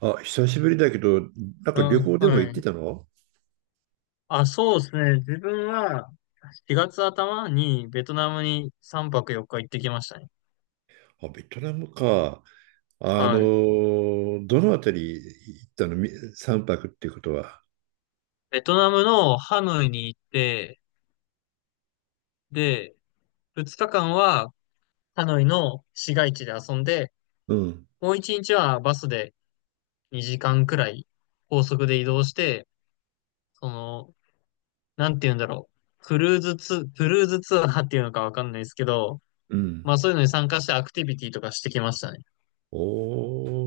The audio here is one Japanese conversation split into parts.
あ、久しぶりだけど、なんうか旅ん、行でもは行ってい。たの？あ、そうですね。自分は4月頭にベトナムに3泊4日行ってきましたね。あ、ベトナムか。はい。どのあたり行ったのみ泊っていうことは？ベトナムのハノイに行って、で、2日間はハノイの市街地で遊んで、うん、もう1日はバスで2時間くらい高速で移動して、その、なんて言うんだろう。クルーズツアーっていうのかわかんないですけど、うん。まあそういうのに参加してアクティビティとかしてきましたね。お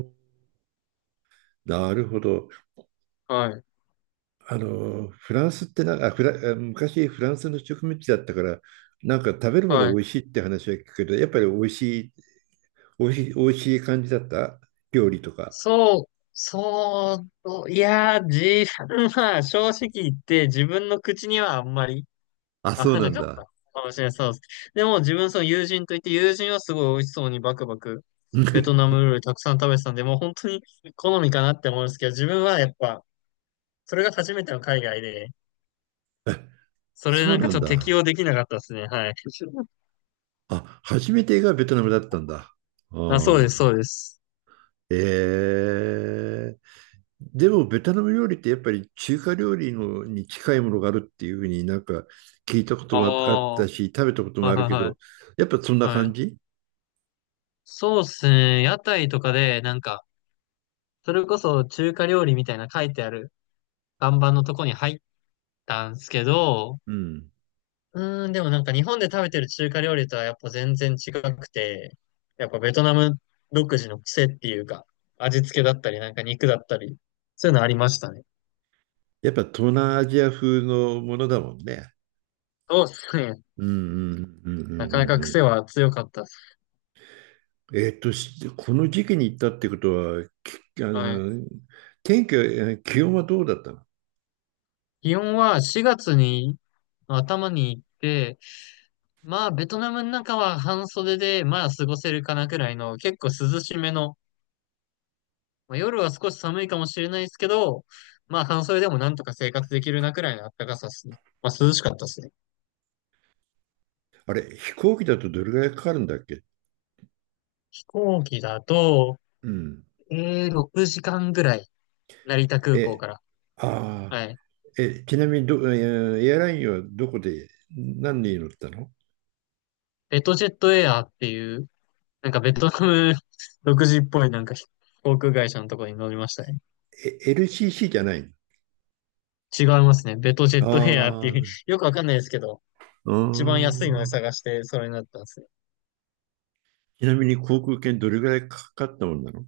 ー、なるほど。はい。フランスってな、あ、フラ、あ昔フランスの植民地だったから、なんか食べるものはい。美味しいって話は聞くけど、やっぱりい、美味しい感じだった料理とか？そう、いやー、自分は 正直言って自分の口にはあんまりあ、合そうわななんかっだ。たかもしれない。そうです。でも自分その友人といって友人はすごい美味しそうにバクバクベトナム 料理たくさん食べてたんで、もう本当に好みかなって思うんですけど、自分はやっぱそれが初めての海外で、あそれそなうんなかちんょっと適応だ。できなかったですね。はい。あ、初めてがベトナムだったんだ。ああ、そうであ。す、そうです。ええ。でも、ベトナム料理ってやっぱり中華料理のに近いものがあるっていうふうになんか聞いたことあもあっあ、はたし、食べたこといもあはるいけはど、い。やっぱそんなは感い。じ？そうですね。屋台とかでなんかそれこそ中華料理みたいな書いてある看板のとこに入ったんですけど、うん。でもなんか日本で食べてる中華料理とはやっぱ全然違くて、やっぱベトナム独自の癖っていうか、味付けだったり、なんか肉だったり、そういうのありましたね。やっぱ東南アジア風のものだもんね。そうですね。うんうんうんうんうなかなかん癖うん。は強かったです。この時期に行ったってことは、きあはい。の、天気は、気温はどうだったの？気温は4月に頭に行って、まあベトナムの中は半袖でまあ過ごせるかなくらいの結構涼しめのまあ、夜は少し寒いかもしれないですけど、まあ半袖でもなんとか生活できるなくらいの暖かさですね。まあ涼しかったですね。あれ、飛行機だとどれぐらいかかるんだっけ？飛行機だと、うん。6時間ぐらい、成田空港え、から。ああ、はい。え、ちなみにど、えーエアラインはどこで、何で乗ったの？ベトジェットエアーっていう、なんかベトナム 独自っぽいなんか航空会社のところに乗りましたね。え、LCC じゃないの？違いますね。ベトジェットエアーっあてあ、いう う よくわかんないですけど、ー一番安いのでん。探してそれになったんですね。ちなみに航空券どれぐらいかかったもんなの？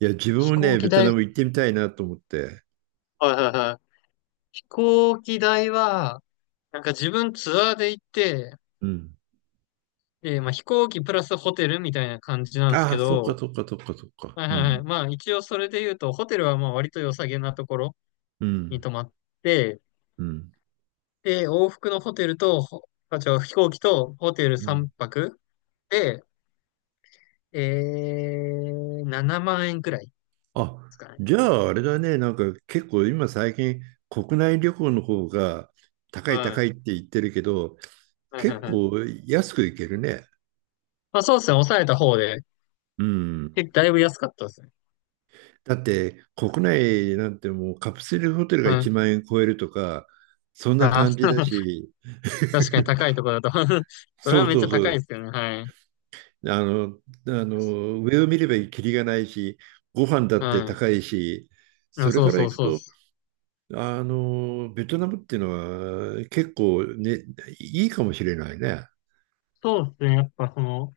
いや、自分飛も行ね、機ベト代、ナム行ってみたいなと思って。はいはいはい。飛行機代は、なんか自分ツアーで行って、うん。で、まあ飛行機プラスホテルみたいな感じなんですあけあ、そうか、ど、そうか、そうか、そうか。はいうはいはい。ん、まあ一応それで言うと、ホテルはまあ割と良さげなところうにん、泊まって、うん、で、往復のホテルと、ほあ、違う、飛行機とホテルうん。3泊で、7万円くらいであ、すかね。じゃああれだね、なんか結構今最近国内旅行の方が高いは高い。いって言ってるけど、はいはい結はい。構安く行けるね。まあそうですね、抑えた方で、うん。だいぶ安かったですね。だって国内なんてもうカプセルホテルがう1ん。万円超えるとか、そんなあ感ー、じだ し、確かに高いところだと それそはうめっそちゃうそ高いでう、すよね。はい。あの、上を見ればキリがないし、ご飯だってはい。高いし、いそや、れそうからそう行くそう。とベトナムっていうのは結構ね、いいかもしれないね。そうですね。やっぱその、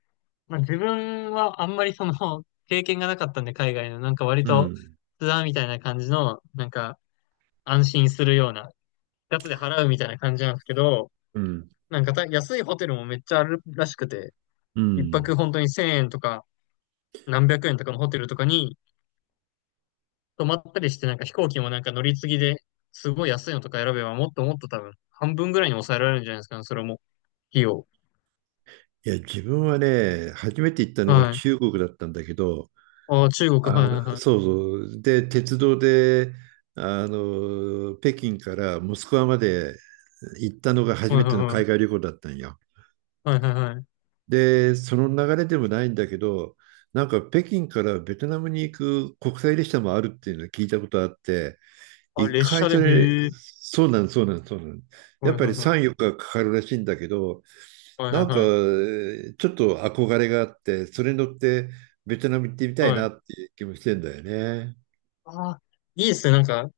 まあ、自分はあんまりその、経験がなかったんで、海外の、なんか割うと、ん、ツアーみたいな感じの、なんか、安心するような、ガツで払うみたいな感じなんですけど、うん、なんか安いホテルもめっちゃあるらしくて、う一ん。泊本当に1000円とか、何百円とかのホテルとかに泊まったりして、なんか飛行機もなんか乗り継ぎで、すごい安いのとか選べば、もっともっと多分、半分ぐらいに抑えられるんじゃないですかね、それも、費用。いや、自分はね、初めて行ったのがはい。中国だったんだけど、ああ、中国、はいはいはい。そうそう。で、鉄道で、北京からモスクワまで行ったのが初はいめはいてのは海い。外旅行だったんよ。はいはいはい。で、その流れでもないんだけど、なんか北京からベトナムに行く国際列車もあるっていうのを聞いたことあって、あ、一列回車で、それ、へえ。そうなん、そうなん、そうなん。やはっいぱはいりは3、い。4日かかかるらしいんだけど、はいはいなんか、えはい。ちょっと憧れがあって、それに乗ってベトナム行ってみたいはい。なっていう気もしてんだよね。ああ、いいですね。なんか、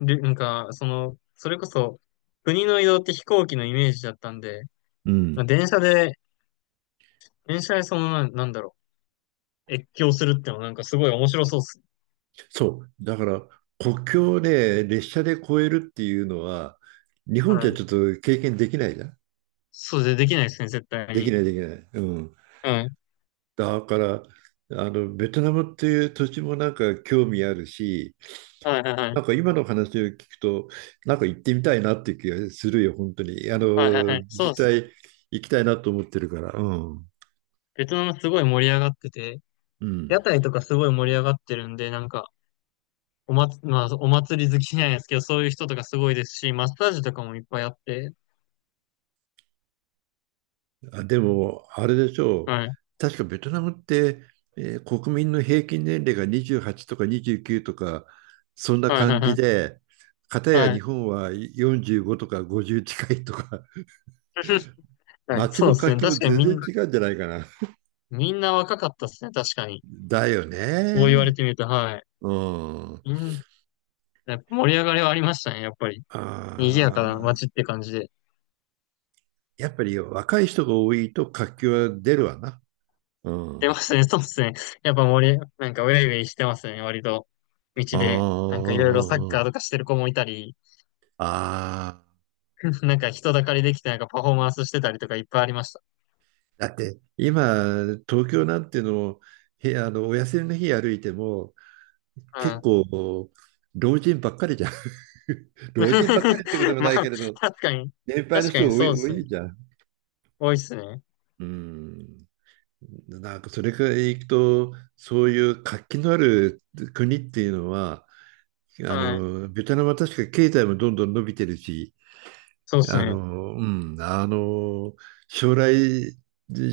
で、なんか、その、それこそ、国の移動って飛行機のイメージだったんで、うまあん。電車で、なんだろう、越境するってのはなんかすごい面白そうっす。そう。だから、国境をね、列車で越えるっていうのは、日本じゃはい。ちょっと経験できないじゃん？できないですね、絶対できに。ない、できない。うん。うん。だから、ベトナムっていう土地もなんか興味あるし、はいはいはない。んか今の話を聞くと、なんか行ってみたいなっていう気がするよ、本当に。はいはいはい。そうっ実す。際行きたいなと思ってるから。うん。ベトナムすごい盛り上がってて、う屋ん。台とかすごい盛り上がってるんで、なんか、おまつ、まあ、お祭り好きじゃないですけど、そういう人とかすごいですし、マッサージとかもいっぱいあって、あ、でも、あれでしょう。はい、確かベトナムって、国民の平均年齢が28とか29とか、そんなはい、はい、感はじい。で、片やは日い 本は45とか50近いとか、はい街そうのです活ね。気確もかに全み然んな、違うんじゃないかな。みんな若かったですね。確かに。だよそう言われね。てみると、はい。うん。あみん、やっぱ盛り上がりはありましたね。やっぱり。賑やかなあ。街って感じで。やっぱり若い人が多いと活気は出るわな。う出まん。すね。そうですね。やっぱなんかウェイウェイしてますね。割と。道あで。なんかいろいろサッカーとあ、かしてる子もいたり、ああ。なんか人だかりできてなんかパフォーマンスしてたりとかいっぱいありました。だって今、東京なんての、お休みの日歩いても、う結ん 構、老人ばっかりじゃん。老人ばっかりってこと もまないあ、けれど、確かに。年配の確か人にが多そい、うで多すね。いじゃん。多いですね。うん。なんかそれからいくと、そういう活気のある国っていうのは、はい。ベトナムは確か経済もどんどん伸びてるし、そうですね。うん、将来、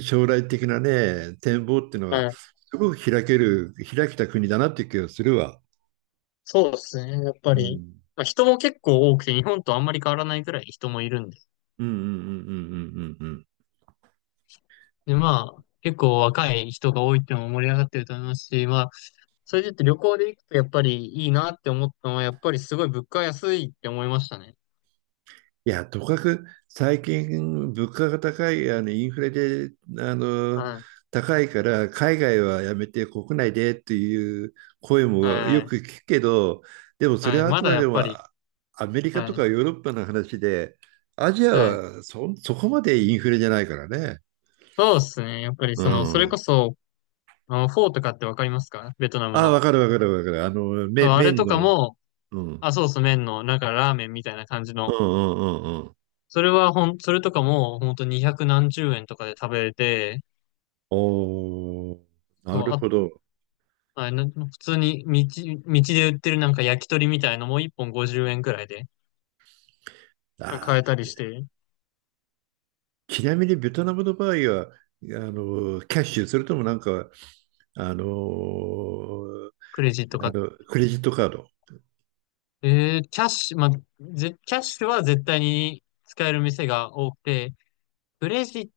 将来的なね、展望っていうのはが、い。すごく開けた国だなっていう気がするわ。そうですね。やっぱうり。ん。まあ、人も結構多くて、日本とあんまり変わらないくらい人もいるんで。うんうんうんうんうんうんうん。で、まあ、結構若い人が多いっていうのも盛り上がってると思いますし、まあ、それで言って旅行で行くとやっぱりいいなって思ったのは、やっぱりすごい物価安いって思いましたね。いや、とかく最近物価が高い、インフレで、あの、はい。高いから海外はやめて国内でっていう声もはよい。く聞くけど、でもそれはい。はあまくだまやでっもぱり。アメリカはとい。かヨーロッパの話で、アジアはい。はそこまでインフレじゃないからね。そうですね。やっぱりうその、それこん。そ、あの、フォーとかってわかりますかベトナムああ、わの。かるわかるわかる。そう、あれ麺とかの、も、うん。うんあ、そうそう、麺の、なんかラーメンみたいな感じうんの。うんうん。それとかも、ほんと200何十円とかで食べれて、おー、そなう、るほあ、ど。あな普通に道で売ってるなんか焼き鳥みたいのも1本50円くらいでなんか買あえたあ。りして、ちなみにベトナムの場合は、キャッシュ、それともなんか、あのクレジットか。クレジットカード。キャッシュ、まあ、キャッシュは絶対に使える店が多くて、クレジッ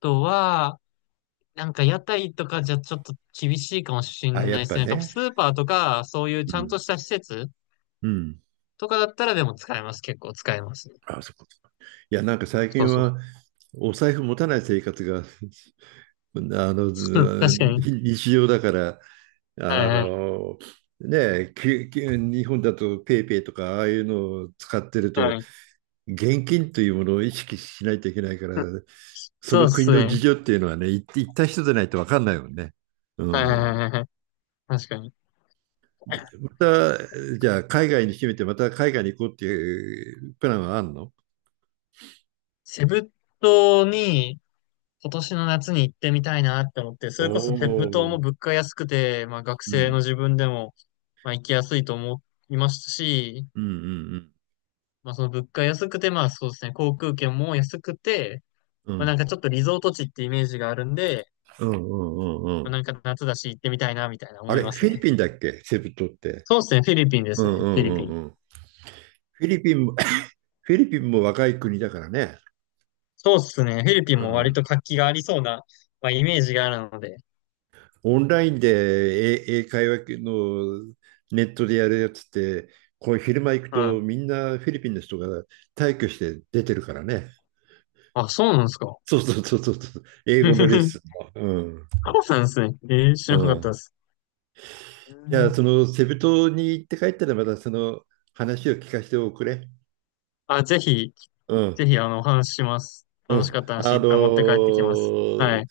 トは、なんか屋台とかじゃちょっと厳しいかもしれあ、やないっですぱね。なんかスね。ーパーとか、そういううちゃんとん。した施設うん。とかだったらでも使えます。結構使えますね。あ、そうか。いや、なんか最そう近そう。は、お財布持たない生活が、あの、うんず確かに。日常だから、はいあはの、ねえ、日本だとペイペイとかああいうのを使ってるいはと、い。現金というものを意識しないといけないから、うんそそうのっ国すの事ね。情っていうのはね、行った人でないと分かんないもんね。うはいはいん。はいはい。確かに。でまた、じゃあ海外に決めて、また海外に行こうっていうプランはあるの？セブ島に今年の夏に行ってみたいなって思って、そおれこそセブ島おー。も物価安くて、まあ学う生ん。の自分でも、まあ行きやすいと思いますし、うんうんまあその物価安くて、まあそうですね、航空券も安くて、うまあなんん。かちょっとリゾート地ってイメージがあるんで、うんうんうんうんまうあん。なんか夏だし行ってみたいなみたいなあ思いれ、ますフィリね。ピンだっけセブ島って？そうですね、フィリピンでうすんね。うフィんリうピんン。うん。フィリピンも、フィリピンも若い国だからね。そうっすね。フィリピンうも割ん。と活気がありそうな、まあ、イメージがあるので。オンラインで英会話のネットでやるやつって、こう昼間行くうん。とみんなフィリピンの人が退去して出てるからね。あ、そうなんですか。そうそうそうそうそう。英語のレッスン の。うん。そうなんですね。知うらなかったでん。す。うじゃあ、んそのセブ島に行って帰ったらまたその話を聞かせておくれ。あ、ぜひ、うぜん。ひ、あの、お話しします。う楽しん。かった話いっぱい持って帰ってきます。はい。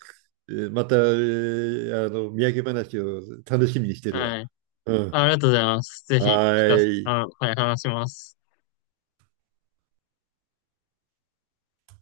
また、土産話を楽しみにしてるわ。はい。うん。ありがとうございます。ぜひ、は聞かせ、ーい。あの、はい、話します。